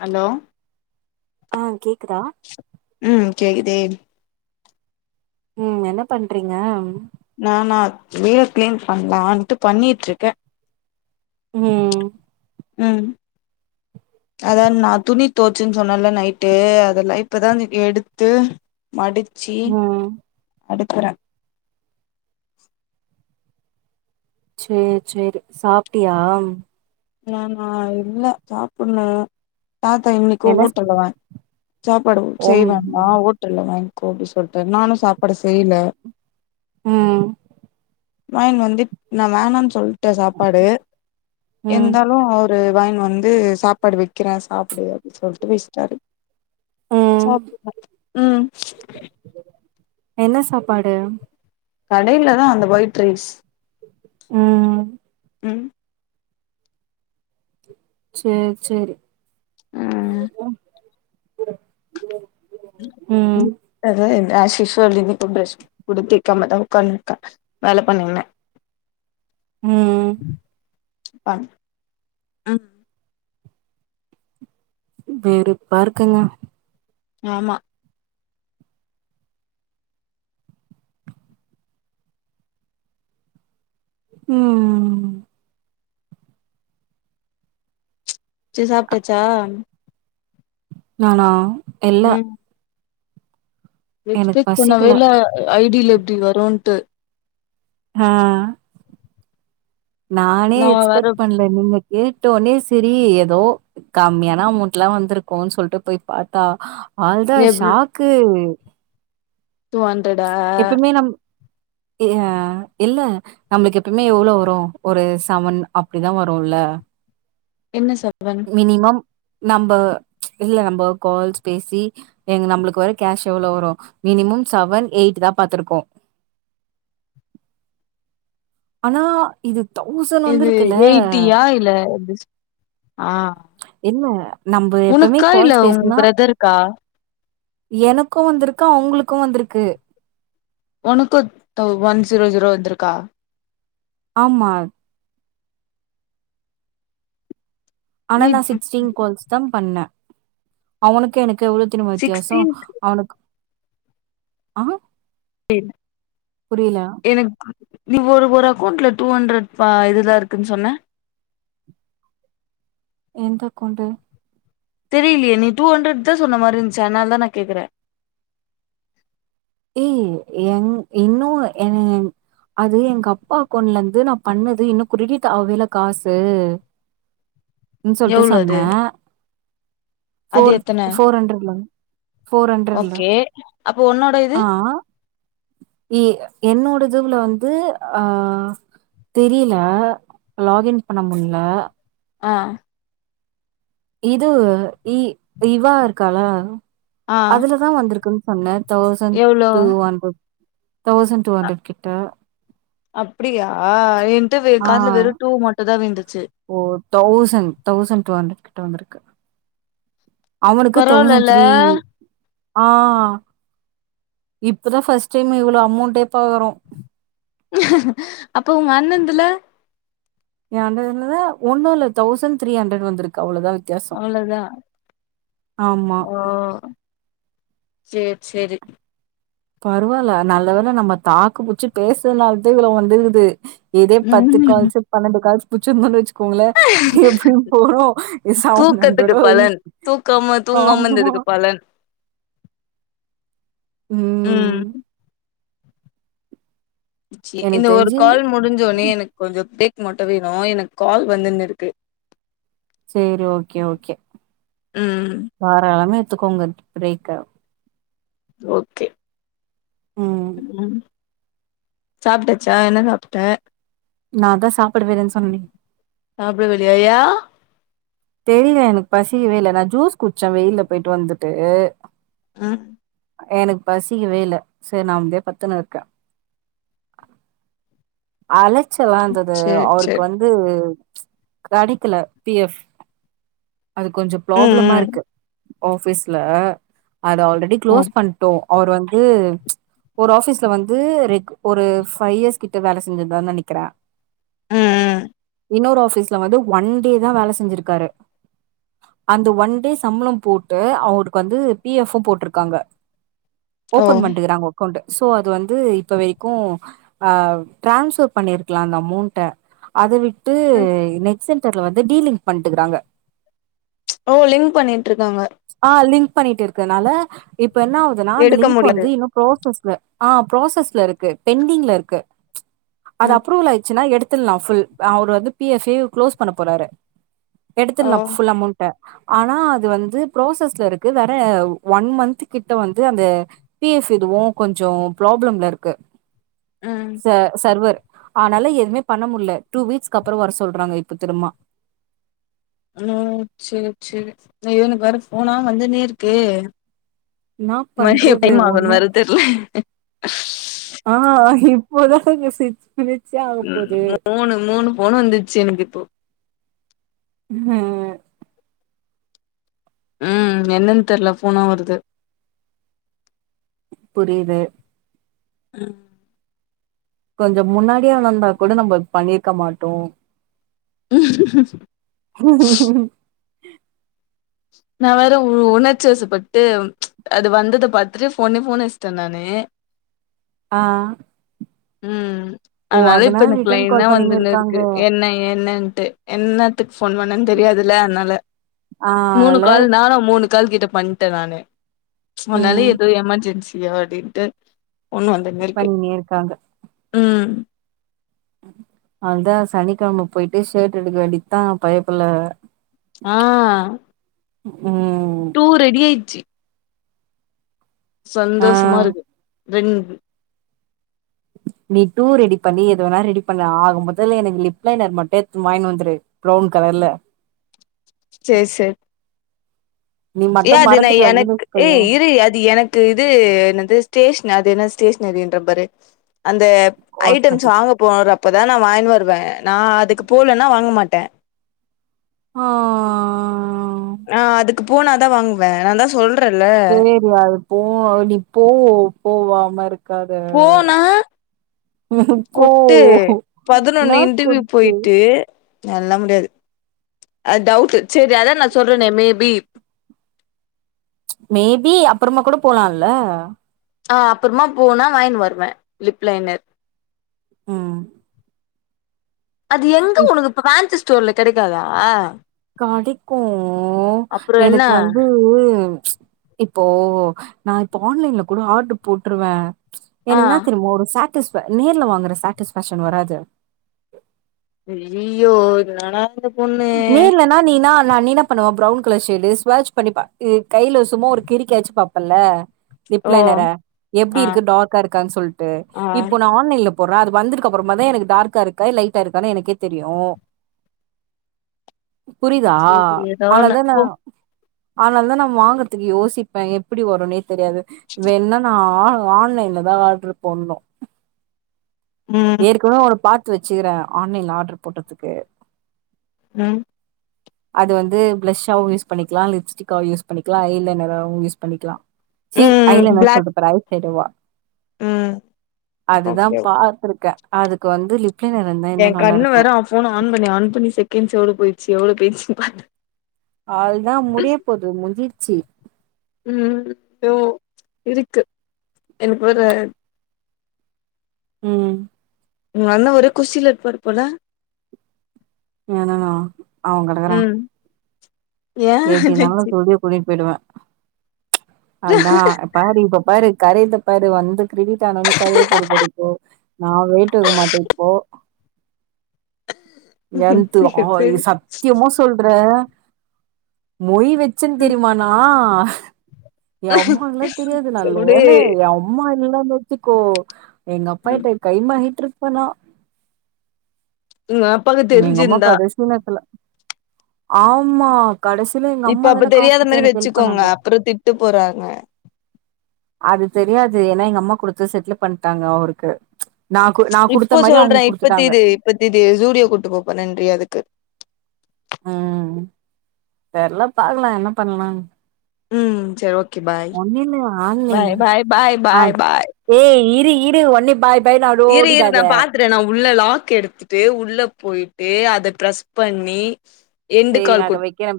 hello ஆ கேக்குதா ம் கேக்குதே ம் என்ன பண்றீங்க நானா வீட கிளீன் பண்லான்ட்டு பண்ணிட்ருக்கே ம் ம் அதான் நான் துணி தோச்சேன்னு சொன்னேல நைட்டு அதெல்லா இப்பதா எடுத்து மடிச்சி ம் அடுக்குறே சேரி சேரி சாப்ட்டியா நானா இல்ல சாப்புட்ணு தாத்தா இன்னிக்கு என்ன ஸ் ஓட்டல வாங் சாப்பாடு ஒம் செய்வேன்டா ஓட்டல்ல வாங்கிக்கோ அப்டி சொல்ட்டார் நானு சாப்பாடு செய்ல அ வாங்கின் வந்து நா வேணான்னு சொல்ட்டே சாப்பாடு ம் இருந்தாலு அவரு வாங்கின் வந்து சாப்பாடு வைக்கிறே சாப்டு அப்டி சொல்ட்டு வச்ட்டாரு ம் சாப்டுங்க ம் என்ன சாப்பாடு கடையில தா அந்த வொயிட் ரைஸ் ஆ ம் சேரி சேரி ம் ம் ம் ஆஸ் ஷீஷ்வல் இன்னிக்கு ப்ரஷ் கூட தேக்காம தா உக்காந்துருக்கா வேல பண்ணீங்கே ம் ப வெறுப்பா இருக்குங்க ஆமா ம் சேர் சாப்ட்டாச்சா நானா இல்ல ம் எனக்கு எக்ஸ்பெக்ட் பசிக்கல பண்ணவேல்ல ஐ டி ல இப்டி வருன்ட்டு அ நானே நா வேற எக்ஸ்பெக்ட் பண்ல நீங்க கேட்டோனே செரி எதோ கம்மியான அமௌண்ட்லா வந்துருக்கு சொல்ட்டு போய் பாத்தா அவ்ளோ தா எவ்ளோ ஷாக்கு டு ஹண்ட்ரட்டா எப்போமே நம் அ இல்ல நம்ளுக்கு எப்பவுமே எவ்ளோ வரு ஒரு சவன் அப்டிதா வரு இல்ல என்ன செவ்வன் மினிமம் நம்ப இல்ல நம்ப கால்ஸ் பேசி ஏங்க நம்மளுக்கு வர கேஷ் எவ்ளோ வரு மினிமம் செவன் எயிட் தா பாத்துருக்கோ ஆனா இது தொவ்சன் இது எயிட்டியா இல்ல அ இல்ல நம்ப எப்போமே கால்ஸ் உங்க பேசுனா பிரதருக்கா எனக்கு வந்துருக்கு அவுங்களுக்கு வந்துருக்கு ஒனக்கு ஒன் ஜீரோ ஜீரோ வந்திருக்கா ஆம்மா ஆனா நீ நா சிக்ஸ்டீன் கால்ஸ் தா பண்ணே அவுனுக்கு எனக்கு எவ்ளோ வெக்கனு வித்தியாசொ சிக்ஸ்டீன்த் அவனுக்கு [unintelligible] புரியல எனக்கு நீ ஒரு ஒரு அக்கௌண்ட்ல டூ ஹண்ட்ரட் பா இதுதா இருக்குன் சொன்ன எந்த அக்கெளண்ட்டு தெரியலயே நீ டூ ஹண்ட்ரட் தா சொன்ன மாரி இருந்ச்சி அதனால தா நா கேக்குறே ஏய் என் இன்னோன் என் அது எங்க அப்பா அக்கெளவுண்ட்ல இருந்து நா பண்ணது இன்னு குறிகிட்டு ஆவ்லல காசு ன் சொல்ட்டு எவ்ளோ அது சொன்னே அது ஃபோர் எத்தன ஃபோர் ஹண்ட்ரட்ல ஃபோர் ஹண்ட்ரட்ல அப்ப ஒன்னோட் ஆ எ என்னோட இதுவுல வந்து ஆ தெரியில லாக்இன் பண்ண முட்ல ஆ இதுவு ஏ இவா இருக்காளா ஆ அதலதா வந்திருக்குன் சொன்னே தௌசண்ட் எவ்ளோ two hundred thousand two hundred கிட்ட அப்டியா எ கிட்ட ஆ காதுல வெறும் டூ மட்டும் தான் விழ்ந்துச்சி ஓ தௌசண்ட் தௌசண்ட் டூ ஹண்ட்ரட் கிட்ட வந்திருக்கு அவனுக்கு தௌசண்ட் பரவால்லல த்ரீ ஆ இப்பதா ஃபஸ்ட் டைம் இவ்வளோ அமௌண்டே பாக்கறோ அப்ப உங்க அண்ணண்துல எ அண்ணதுல ஒன்னுல தௌசன் த்ரீ ஹண்ட்ரட் வந்துருக்கு அவ்வளோதா அவ்ளோதா ஆமா ஓ சேர் சேரி பரவால்ல நல்ல வேள நம்ம தாக்கு புச்சி பேசுறதுனாலதா இவ்ளோ வந்துக்குது இதே பத்து ம் கால்ஸூ பன்னெண்டு கால்ஸ் புச்சிருந்தோம் வச் சுக்கோங்களே எப்டி போறோ சவண் தூக்கத்துக்கு ஹண்ரடோ பலன் தூக்காம தூங்காம இந்ததுக்கு பலன் ம் ம் ச்சி எனக்கு இந்த ஒரு தெரிஞ்சு கால் முடிஞ்சோன்னே எனக்கு கொஞ்சொ பிரேக் மட்டு வேணு எனக்கு கால் வந்துன்னு இருக்கு சேரி ஓகே ஓகே ம் தாராளாம எத்துக்கோங்க பிரேக்க ஓகே ம் ம் சாப்ட்டச்சா என்ன சாப்ட்ட நாந்தா சாப்படவே இல்லனு சொன்னனே சாப்புடவில்லையா யா தெரில எனக்கு பசிக்கவே இல்ல நா ஜூஸ் குடிச்சே வெயில்ல போயிட்டு வந்துட்டு ஆ எனக் பசிக்கவே இல்ல சரி நா அமிதியா பத்துன்னு இருக்கே அலச்சலாந்துது சேர் அவருக்கு சேர் வந்து கெடைக்கல பி எஃப் அது கொஞ்சோ ப்ராப்ளமா ம் ம் இருக்கு ஆஃபீஸ்ல அத ஆல்ரெடி க்ளோஸ் ம் பண் ட்டோ அவர் வந்து ஒரு ஆஃபீஸ்ல வந்து ரெகு ஒரு ஃபைவ் இயர்ஸ் கிட்ட வேல செஞ்சிந்தார்னு நெனைக்குற ம் ம் இன்னொரு ஆஃபீஸ்ல வந்து ஒன் டே தா வேல செஞ்சிருக்காரு அந்த ஒன் டே சம்பளம் போட்டு அவருக்கு வந்து பி எஃப்பு போட்டுருக்காங்க ஓ ஓபன் பண்ட்டுக்றாங்க அக்கௌண்ட் சோ அது வந்து இப்ப வரைக்கு ஆ ட்ரான்ஸ்வர் பண்ணிருக்கலா அந்த அமௌண்ட அத விட்டு நெட் சென்டர்ல வந்து டீலிங் பண்ட்டுக்குறாங்க ஓ லிங்க் பண்ணிட்டுருக்காங்க ஆ லிங்க் பண்ணிட்டு இருக்கதுனால இப்ப என்ன ஆவுதுன்னா அந்த எடுக்க லிங்க் முடியாது வந்து இன்னு ப்ராசஸ்ல ஆ ப்ராசஸ்ல இருக்கு பெண்டிங்ல இருக்கு அது ம் அப்ரூவல் ஆயிச்சுன்னா எடுத் துர்லா ஃபுல் அவர் வந்து பி எஃப் பே க்ளோஸ் பண்ண போறாரு ஓ எடுத்துர்லா ஃபுல் அமௌண்ட்ட ஆனா அது வந்து புராசஸ்ல இருக்கு வேற ஒன் மந்த் கிட்ட வந்து அந்த பி எஃப் இதுவு கொஞ்சொ ப்ராப்ளம்ல இருக்கு ம் ச சர்வர் ஆனால எதுவுமே பண்ண முட்ல டூ வீக்ஸ்க்கப்றோ வர சொல்றாங்க இப்ப திரும்மா ம் செரி செரி ந்த இவ்னுக்கு வேற ஃபோனா வந்துன்னே இருக்கே என்னா பண்றது [unintelligible] ஒண்ணு வேற தெர்ல ஆ இப்போதா மெசேஜ் ம் மூணு மூணு ஃபோனு வந்துச்சு எனக்கு இப்போ ம் ம் என்னன் தெர்ல ஃபோனா வருது புரிது ம் கொஞ்சோ முன்னாடியே வந்தா கூட நம்ப பண்ணிருக்க மாட்டோ உ உ நா வேற உ உணர்ச்சி வசப்பட்டு அது வந்தது பாத்துட்டு ஒன்னே ஃபோன் அச்ட்டே நானு ஆ ம் ஓ அதனால இப்ப எனக்கு ரிட்டர்ன் லைன்னா கால் பண்ணினு இருக்காங்க வந்துன்னுருக்கு என்ன என்னன்ட்டு என்னத்துக்கு ஃபோன் பண்ணன் தெரியாதுல்ல அதனால ஆ மூணு அதனால கால் நானு மூணு கால் கிட்ட பண்ட்டே நானு முன்னால ம் எதோ எமர்ஜென்சி விளயாடிட்டு பொண்ணு வந்துன்னே இர்க்கு பண்ணினே இருக்காங்க அதா சனிக்கெழம போயிட்டு ஷர்ட் எடுக்க வேண்டிதா பையப்புல்ல ம் டூ ரெடி ஆய்ச்சு ஆ சந்தோஷமா இருக்கு என்க்கு நீ டூ ரெடி பண்ணு எத வேணா ரெடி பண்ணு ஆக மொத்தத்ல எனக்கு லிப் லைனர் மட்டும் வாயின் வந்துரு பிரவுன் கலர்ல செர் செர் நீ ஏ மட்டு அது நா மறந்துட்டு வந்தன்னு எனக்கு வச்சுக்கோயே ஏய் இரு அது எனக் இது என்னது ஸ்டேஷன் அது என்ன ஸ்டேஷனரின்ற பாரு அந்த ஐட்டம்ஸ் காஸ்மெட்டிக் வாங்க போறப்பதா நா வாயின் வருவ நா அதுக்கு போலன்னா வாங்க மாட்ட ஆ நா அதுக்கு போன தா வாங்குவ நான் தா சொல் சேரி அது போ நீ போவோ போவாம இருக் காத போனா கொட்டு பதினொன்னு என்னா இன்டர்வியூ கொத்து போயிட்டு அ டவுட்டு செரி அதா நா சொல்றனே மே பி மே பி அப்றமா கூட போலாம்ல ஆ அப்றமா போனா வாயின் வருவ லிப் லைனர் ம் அது எங்க உனக்கு ஃபேன்சி ஸ்டோர்ல கெடைக்காதா கடைக்கும் அப்புறம் என்ன எனக்கு வந்து இப்போ நா இப்ப ஆன்லைன்ல கூட ஆட்ரு போட்ருவ எனக்கு ஆ இன்னா தெரியுமா ஒரு சாட் டிஸ்ஃபை நேர்ல வாங்குற சாட்டிஸ்ஃபேக்ஷன் வராது அய்யய்யோ இது இன்னாடா இது நீ இல்ல நா நீனா நா நீ இன்னா பண்ணுவ ப்ரவுன் கலர் ஷேடு ஸ்வாட்ச் பண்ணி பா கைல சும்மா ஒரு கிருக்கி ஆச்சு பாப்பல்ல லிப் ஓ லைனர எப்டி ஆ இருக்கு டார்கா இருக்கான் சொல்ட்டு ஆ இப்போ நா ஆன்லைன்ல போர்றோ அது வந்ததுக்கு அப்றமா தா எனக்கு டார்க்கா இருக்கா லைட்டா இருக்கான்னு எனக்கே தெரியும் புரிதா சேரி ஏதோ அன்னால் ஒன்னு தா நா போ அன்னல் தா நா வாங்கற்துக்கு யோசிப்ப எப்டி வரும்னே தெரியாது வேண்ணா நா ஆன்லைன்ல தா ஆட்ரு போன்னோ ம் எடுத்து வச்சுக்கிற ஆன்லைன்ல ஆட்ரு போட்டற்துக்கு ம் அது வந்து பிளஷாவும் யூஸ் பண்ணிக்லா லிப்ஸ்டிக்காவு யூஸ் பண்ணிக்லா அய்லைனராவும் யூஸ் பண்ணிக்லா சி ம் அய்லைனர் சொல்ற பிளாக் பாரு ஐ ஷேடோவா ம் அதுதா ஓகே பாத்திருக்க அதுக்கு வந்து லிப் லைனர் இருந்தா இன்னு என் நல்லா கண்ணு இருக்கு வேற ஆ ஃபோன்ன ஆன் பண்ணி ஆன் பண்ணி செகண்ட்ஸ் எவ்ளோ போய்ச்சு எவ்ளோ போய்ச்சுன் பாத் அவ்ள் தா முடிய போது முஞ்சீச்சி ம் போ இருக்கு எனக்கு ஒரு ம் உன் அண்ண ஒரே குஷில இருப்பாரு போல என் அண்ணனா அவன் கெடக்கறா ம் ஏ எப்டினாலும் என்னாச்சு கூடியே கூட்டிட் போய்டுவ அவ்ள் தான பாரு இப்ப பாரு உக்காரத்த பாரு வந்து கிரெடிட் ஆன ஒன்னே கரிய போது பாரு இப்போ எந்த்து அ சேரி சேரி சத்தியமோஸ் சொல்ற மொய் வச்சுன் ம் தெரியுமானா என் அமாங்களா தெரியாது நல்ல அப்டே வேல எ அம் அம்மா எல்லாம வச்சுக்கோ எங்கப்பாட்ட கைமாகிட்ருப்பனா [unintelligible] எங்க அம்மா தெரிஞ்சிருந்தா கடைசி நேத்துல ஆமா கடைசியில எங்க இப்ப அம்மா அப்ப தானா காசு தெரியாத குடுத்து மாரி எனக்கு ஹெல்ப் வச்சுக்கோங்க பண்ணாங்க அப்றோ திட்டு போறாங்க அது தெரியாது ஏன்னா எங்கம்மா குடுத்து செட்டில் பண்ட்டாங்க அவருக்கு ந கு நா குடுத்த மாரி அவங்க குடுத்துட்டாங்க பத்திட்டு ஜூடியோ கூட்டு போப்பண்றியே அதுக்கு ம் தெரில பாக்கலா என்ன பண்ணலா ம் சரி ஓகே பாய் ஒன்னில்ல ஆன்லைன்ல பாய் பாய் பாய் ஆ பாய் பாய் ஏ இரு இடு ஒன்னி பாய் பாய்னு அப்டி இரு இரு நா ஓடிடாத பாத் த்துட்டே நா உள்ள லாக் எடுத்துட்டு உள்ள போயிட்டு அத ப்ரஸ் பண்ணி எண்டு சேரி நா கால் கு அத வைக்கிறே